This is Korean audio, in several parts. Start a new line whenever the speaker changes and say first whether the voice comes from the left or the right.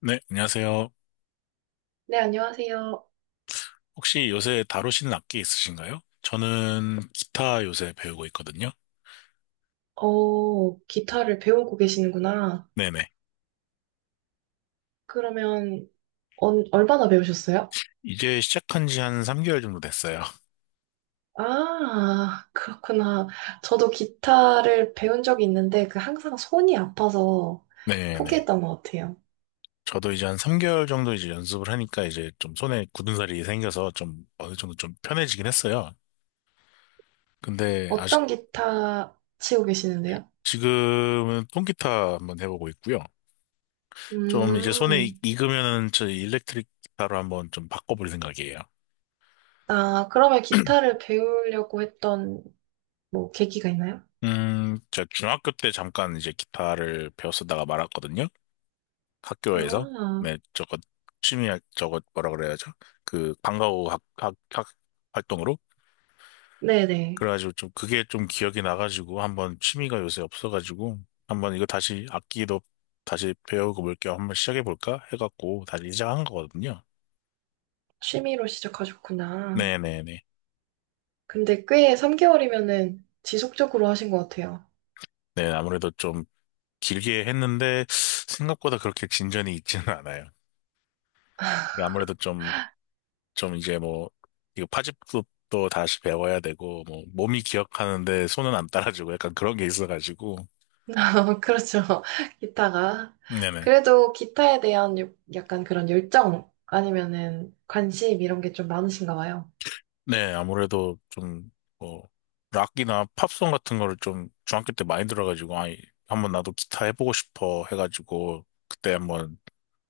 left: 네, 안녕하세요.
right: 네, 안녕하세요.
left: 혹시 요새 다루시는 악기 있으신가요? 저는 기타 요새 배우고 있거든요.
right: 어, 기타를 배우고 계시는구나.
left: 네네.
right: 그러면, 얼마나 배우셨어요?
left: 이제 시작한 지 한 3개월 정도 됐어요.
right: 아, 그렇구나. 저도 기타를 배운 적이 있는데, 그 항상 손이 아파서
left: 네네.
right: 포기했던 것 같아요.
left: 저도 이제 한 3개월 정도 이제 연습을 하니까 이제 좀 손에 굳은 살이 생겨서 좀 어느 정도 좀 편해지긴 했어요. 근데 아직
right: 어떤 기타 치고 계시는데요?
left: 지금은 통기타 한번 해보고 있고요. 좀 이제 손에 익-
right: 음.
left: 익으면은 저 일렉트릭 기타로 한번 좀 바꿔볼 생각이에요.
right: 아, 그러면 기타를 배우려고 했던, 뭐, 계기가 있나요?
left: 제가 중학교 때 잠깐 이제 기타를 배웠었다가 말았거든요. 학교에서
right: 아,
left: 네 저거 저거 뭐라 그래야죠. 그 방과후 학 활동으로
right: 네네.
left: 그래가지고 좀 그게 좀 기억이 나가지고 한번 취미가 요새 없어가지고 한번 이거 다시 악기도 다시 배우고 볼 겸 한번 시작해 볼까 해갖고 다시 시작한 거거든요.
right: 취미로 시작하셨구나.
left: 네네네.
right: 근데 꽤 3개월이면은 지속적으로 하신 것 같아요.
left: 네 아무래도 좀 길게 했는데 생각보다 그렇게 진전이 있지는 않아요. 이게 아무래도 좀 좀 이제 뭐, 이거 파집도 다시 배워야 되고, 뭐, 몸이 기억하는데 손은 안 따라주고 약간 그런 게 있어가지고.
right: 그렇죠. 기타가.
left: 네네.
right: 그래도 기타에 대한 요- 약간 그런 열정 아니면은 관심 이런 게 좀 많으신가 봐요.
left: 네, 아무래도 좀, 뭐, 락이나 팝송 같은 거를 좀 중학교 때 많이 들어가지고, 아이, 한번 나도 기타 해보고 싶어 해가지고, 그때 한번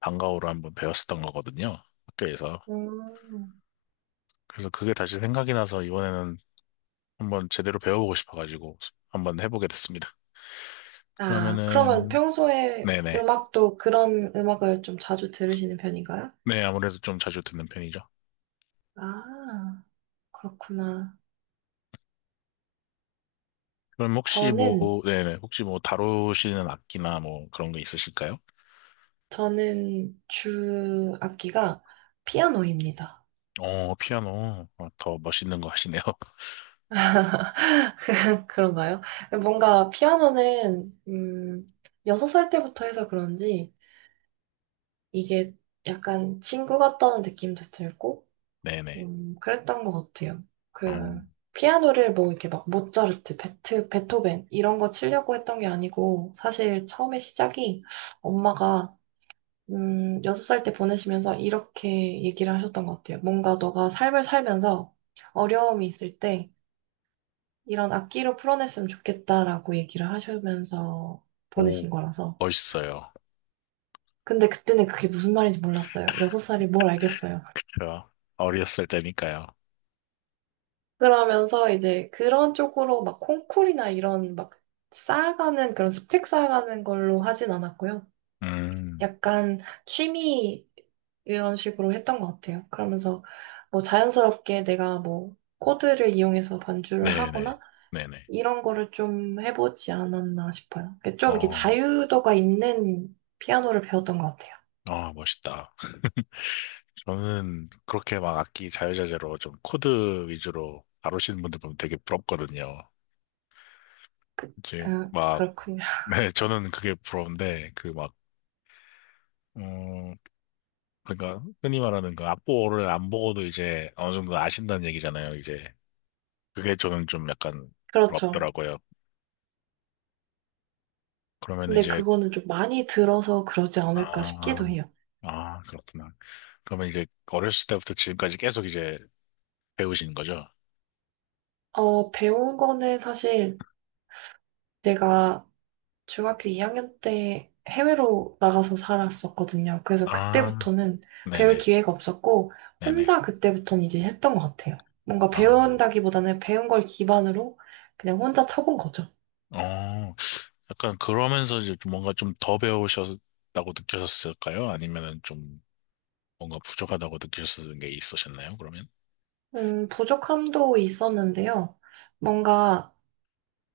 left: 방과후로 한번 배웠었던 거거든요. 학교에서.
right: 음.
left: 그래서 그게 다시 생각이 나서 이번에는 한번 제대로 배워보고 싶어가지고, 한번 해보게 됐습니다.
right: 아, 그러면
left: 그러면은,
right: 평소에
left: 네네.
right: 음악도 그런 음악을 좀 자주 들으시는 편인가요?
left: 네, 아무래도 좀 자주 듣는 편이죠.
right: 아, 그렇구나.
left: 그럼 혹시 뭐,
right: 저는,
left: 네네, 혹시 뭐 다루시는 악기나 뭐 그런 거 있으실까요?
right: 저는 주 악기가 피아노입니다.
left: 어, 피아노. 어, 더 멋있는 거 하시네요.
right: 그런가요? 뭔가 피아노는 6살 때부터 해서 그런지 이게 약간 친구 같다는 느낌도 들고
left: 네네.
right: 그랬던 것 같아요.
left: 어
right: 그 피아노를 뭐 이렇게 막 모차르트, 베토벤 이런 거 치려고 했던 게 아니고 사실 처음에 시작이 엄마가 6살 때 보내시면서 이렇게 얘기를 하셨던 것 같아요. 뭔가 너가 삶을 살면서 어려움이 있을 때 이런 악기로 풀어냈으면 좋겠다라고 얘기를 하시면서
left: 오,
right: 보내신 거라서.
left: 멋있어요.
right: 근데 그때는 그게 무슨 말인지 몰랐어요. 여섯 살이 뭘 알겠어요.
left: 제가 어렸을 때니까요.
right: 그러면서 이제 그런 쪽으로 막 콩쿨이나 이런 막 쌓아가는 그런 스펙 쌓아가는 걸로 하진 않았고요.
left: 음,
right: 약간 취미 이런 식으로 했던 것 같아요. 그러면서 뭐 자연스럽게 내가 뭐 코드를 이용해서 반주를
left: 네네.
right: 하거나
left: 네네.
right: 이런 거를 좀 해보지 않았나 싶어요. 그러니까 좀 이렇게
left: 어,
right: 자유도가 있는 피아노를 배웠던 것 같아요.
left: 아, 멋있다. 저는 그렇게 막 악기 자유자재로 좀 코드 위주로 다루시는 분들 보면 되게 부럽거든요. 이제 막,
right: 그렇군요.
left: 네, 저는 그게 부러운데, 그 막, 음, 그러니까 흔히 말하는 그 악보를 안 보고도 이제 어느 정도 아신다는 얘기잖아요. 이제 그게 저는 좀 약간
right: 그렇죠.
left: 부럽더라고요. 그러면
right: 근데
left: 이제
right: 그거는 좀 많이 들어서 그러지 않을까 싶기도
left: 아,
right: 해요.
left: 아 그렇구나. 그러면 이제 어렸을 때부터 지금까지 계속 이제 배우신 거죠?
right: 어, 배운 거는 사실 내가 중학교 2학년 때 해외로 나가서 살았었거든요. 그래서
left: 아,
right: 그때부터는 배울
left: 네네,
right: 기회가 없었고,
left: 네네.
right: 혼자 그때부터는 이제 했던 것 같아요. 뭔가
left: 아,
right: 배운다기보다는 배운 걸 기반으로 그냥 혼자 쳐본 거죠.
left: 어, 약간 그러면서 이제 좀 뭔가 좀 더 배우셨다고 느껴졌을까요? 아니면은 좀. 뭔가 부족하다고 느끼셨던 게 있으셨나요, 그러면?
right: 부족함도 있었는데요. 뭔가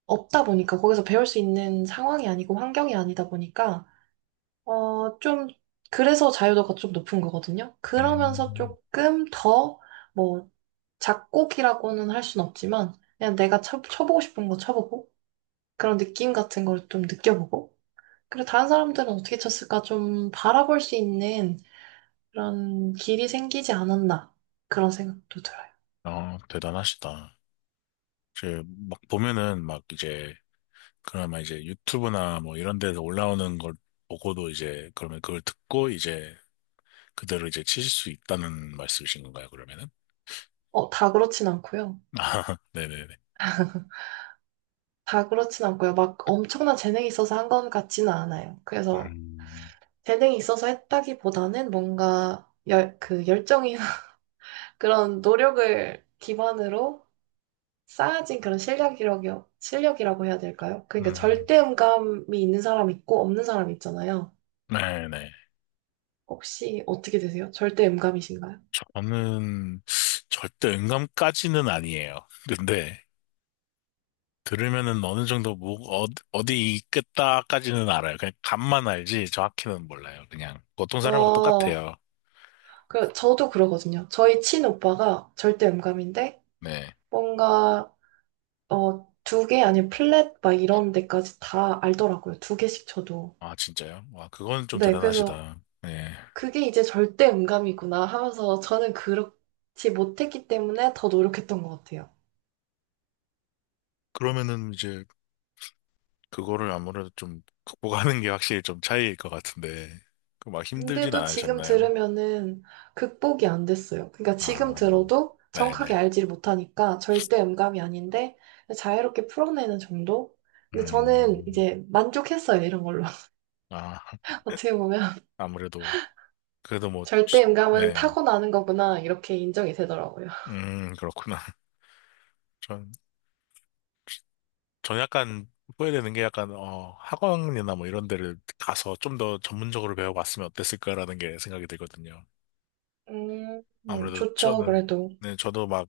right: 없다 보니까 거기서 배울 수 있는 상황이 아니고 환경이 아니다 보니까 어, 좀 그래서 자유도가 좀 높은 거거든요. 그러면서
left: 음,
right: 조금 더 뭐 작곡이라고는 할 순 없지만 그냥 내가 쳐보고 싶은 거 쳐보고 그런 느낌 같은 걸 좀 느껴보고 그리고 다른 사람들은 어떻게 쳤을까 좀 바라볼 수 있는 그런 길이 생기지 않았나 그런 생각도 들어요.
left: 아, 대단하시다. 이제 막 보면은 막 이제 그나마 이제 유튜브나 뭐 이런 데서 올라오는 걸 보고도 이제 그러면 그걸 듣고 이제 그대로 이제 치실 수 있다는 말씀이신 건가요, 그러면은?
right: 어, 다 그렇진 않고요.
left: 아, 네네네.
right: 다 그렇진 않고요. 막 엄청난 재능이 있어서 한 건 같지는 않아요. 그래서
left: 음,
right: 재능이 있어서 했다기보다는 뭔가 그 열정이 그런 노력을 기반으로 쌓아진 그런 실력이라고, 실력이라고 해야 될까요? 그러니까
left: 음,
right: 절대음감이 있는 사람 있고 없는 사람 있잖아요.
left: 네네.
right: 혹시 어떻게 되세요? 절대음감이신가요?
left: 저는 절대 음감까지는 아니에요. 근데 들으면은 어느 정도 뭐 어, 어디 있겠다까지는 알아요. 그냥 감만 알지 정확히는 몰라요. 그냥 보통 사람하고
right: 어,
left: 똑같아요.
right: 그, 저도 그러거든요. 저희 친오빠가 절대음감인데
left: 네.
right: 뭔가 어, 두 개 아니면 플랫 막 이런 데까지 다 알더라고요. 두 개씩 쳐도.
left: 아 진짜요? 와 그건 좀
right: 네, 그래서
left: 대단하시다. 네.
right: 그게 이제 절대 음감이구나 하면서 저는 그렇지 못했기 때문에 더 노력했던 것 같아요.
left: 그러면은 이제 그거를 아무래도 좀 극복하는 게 확실히 좀 차이일 것 같은데 그 막 힘들진
right: 근데도 지금
left: 않으셨나요?
right: 들으면은 극복이 안 됐어요. 그러니까 지금
left: 아
right: 들어도 정확하게
left: 네네.
right: 알지를 못하니까 절대 음감이 아닌데 자유롭게 풀어내는 정도? 근데 저는
left: 음.
right: 이제 만족했어요, 이런 걸로.
left: 아
right: 어떻게 보면
left: 아무래도 그래도 뭐
right: 절대 음감은
left: 네.
right: 타고나는 거구나 이렇게 인정이 되더라고요.
left: 그렇구나. 전, 전 약간 후회되는 게 약간, 어, 학원이나 뭐 이런 데를 가서 좀 더 전문적으로 배워봤으면 어땠을까라는 게 생각이 들거든요.
right: 음,
left: 아무래도
right: 좋죠,
left: 저는,
right: 그래도.
left: 네, 저도 막,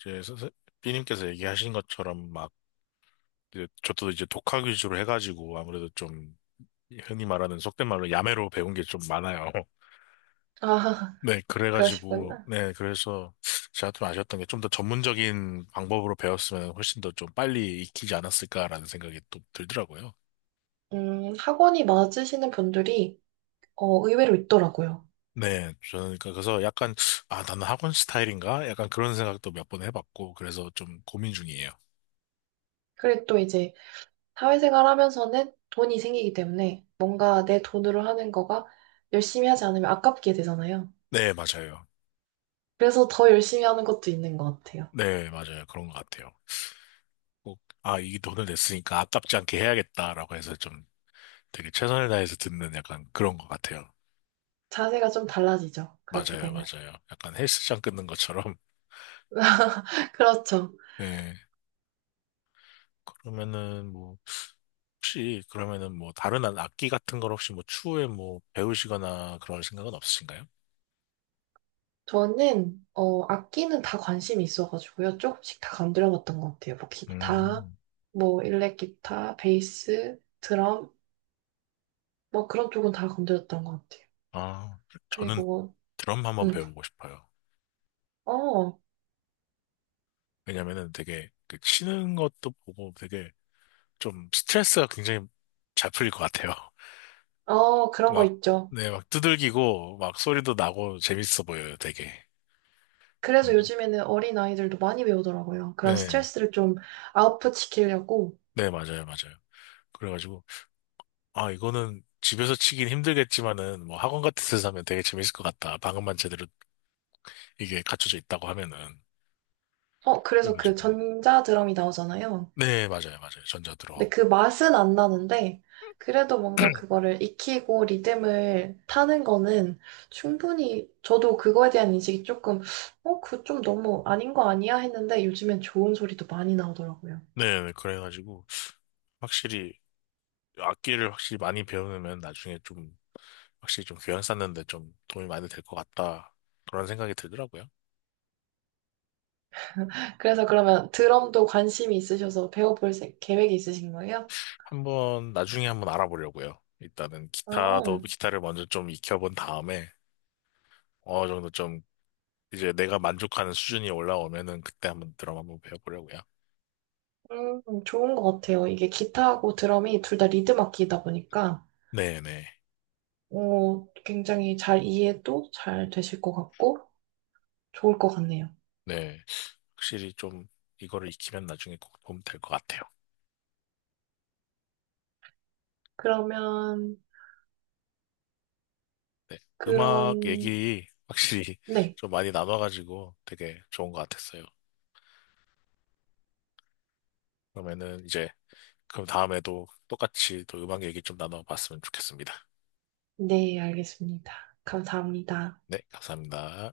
left: 이제, B님께서 얘기하신 것처럼 막, 이제 저도 이제 독학 위주로 해가지고 아무래도 좀, 흔히 말하는 속된 말로 야매로 배운 게 좀 많아요.
right: 아,
left: 네, 그래가지고,
right: 그러시구나.
left: 네, 그래서 제가 좀 아쉬웠던 게 좀 더 전문적인 방법으로 배웠으면 훨씬 더 좀 빨리 익히지 않았을까라는 생각이 또 들더라고요.
right: 학원이 맞으시는 분들이 어, 의외로 있더라고요.
left: 네, 저는 그러니까 그래서 약간 아 나는 학원 스타일인가? 약간 그런 생각도 몇 번 해봤고 그래서 좀 고민 중이에요.
right: 그리고 또 이제 사회생활 하면서는 돈이 생기기 때문에 뭔가 내 돈으로 하는 거가 열심히 하지 않으면 아깝게 되잖아요.
left: 네, 맞아요.
right: 그래서 더 열심히 하는 것도 있는 것 같아요.
left: 네, 맞아요. 그런 것 같아요. 꼭 아 이 돈을 냈으니까 아깝지 않게 해야겠다라고 해서 좀 되게 최선을 다해서 듣는 약간 그런 것 같아요.
right: 자세가 좀 달라지죠, 그렇게
left: 맞아요,
right: 되면.
left: 맞아요. 약간 헬스장 끊는 것처럼.
right: 그렇죠.
left: 네. 그러면은 뭐 혹시 그러면은 뭐 다른 악기 같은 걸 혹시 뭐 추후에 뭐 배우시거나 그럴 생각은 없으신가요?
right: 저는 어 악기는 다 관심이 있어가지고요. 조금씩 다 건드려봤던 것 같아요. 뭐 기타,
left: 음.
right: 뭐 일렉 기타, 베이스, 드럼, 뭐 그런 쪽은 다 건드렸던 것 같아요.
left: 아, 저는
right: 그리고
left: 드럼 한번
right: 음,
left: 배워보고 싶어요.
right: 어,
left: 왜냐면은 되게 그 치는 것도 보고 되게 좀 스트레스가 굉장히 잘 풀릴 것 같아요.
right: 어 그런 거
left: 막,
right: 있죠.
left: 네, 막 두들기고 막 소리도 나고 재밌어 보여요, 되게.
right: 그래서
left: 뭐지?
right: 요즘에는 어린 아이들도 많이 배우더라고요. 그런
left: 네,
right: 스트레스를 좀 아웃풋 시키려고.
left: 네, 맞아요, 맞아요. 그래가지고, 아, 이거는 집에서 치긴 힘들겠지만은 뭐 학원 같은 데서 하면 되게 재밌을 것 같다. 방음만 제대로 이게 갖춰져 있다고 하면은.
right: 어, 그래서 그
left: 그래가지고,
right: 전자 드럼이 나오잖아요.
left: 네, 맞아요, 맞아요.
right: 근데
left: 전자드럼.
right: 그 맛은 안 나는데, 그래도 뭔가 그거를 익히고 리듬을 타는 거는 충분히, 저도 그거에 대한 인식이 조금, 어, 그 좀 너무 아닌 거 아니야? 했는데 요즘엔 좋은 소리도 많이 나오더라고요.
left: 네, 네, 그래가지고, 확실히 악기를 확실히 많이 배우면 나중에 좀 확실히 좀 교양 쌓는데 좀 도움이 많이 될 것 같다. 그런 생각이 들더라고요.
right: 그래서 그러면 드럼도 관심이 있으셔서 배워볼 세- 계획이 있으신 거예요?
left: 한번 나중에 한번 알아보려고요. 일단은
right: 아,
left: 기타도 기타를 먼저 좀 익혀본 다음에 어느 정도 좀 이제 내가 만족하는 수준이 올라오면은 그때 한번 드럼 한번 배워보려고요.
right: 좋은 것 같아요. 이게 기타하고 드럼이 둘 다 리듬 악기이다 보니까,
left: 네네.
right: 어, 굉장히 잘 이해도 잘 되실 것 같고, 좋을 것 같네요.
left: 네. 확실히 좀 이거를 익히면 나중에 꼭 도움 될 것 같아요.
right: 그러면
left: 네. 음악
right: 그런,
left: 얘기 확실히
right: 네.
left: 좀 많이 나눠가지고 되게 좋은 것 같았어요. 그러면은 이제 그럼 다음에도 똑같이 또 음악 얘기 좀 나눠봤으면 좋겠습니다.
right: 네, 알겠습니다. 감사합니다.
left: 네, 감사합니다.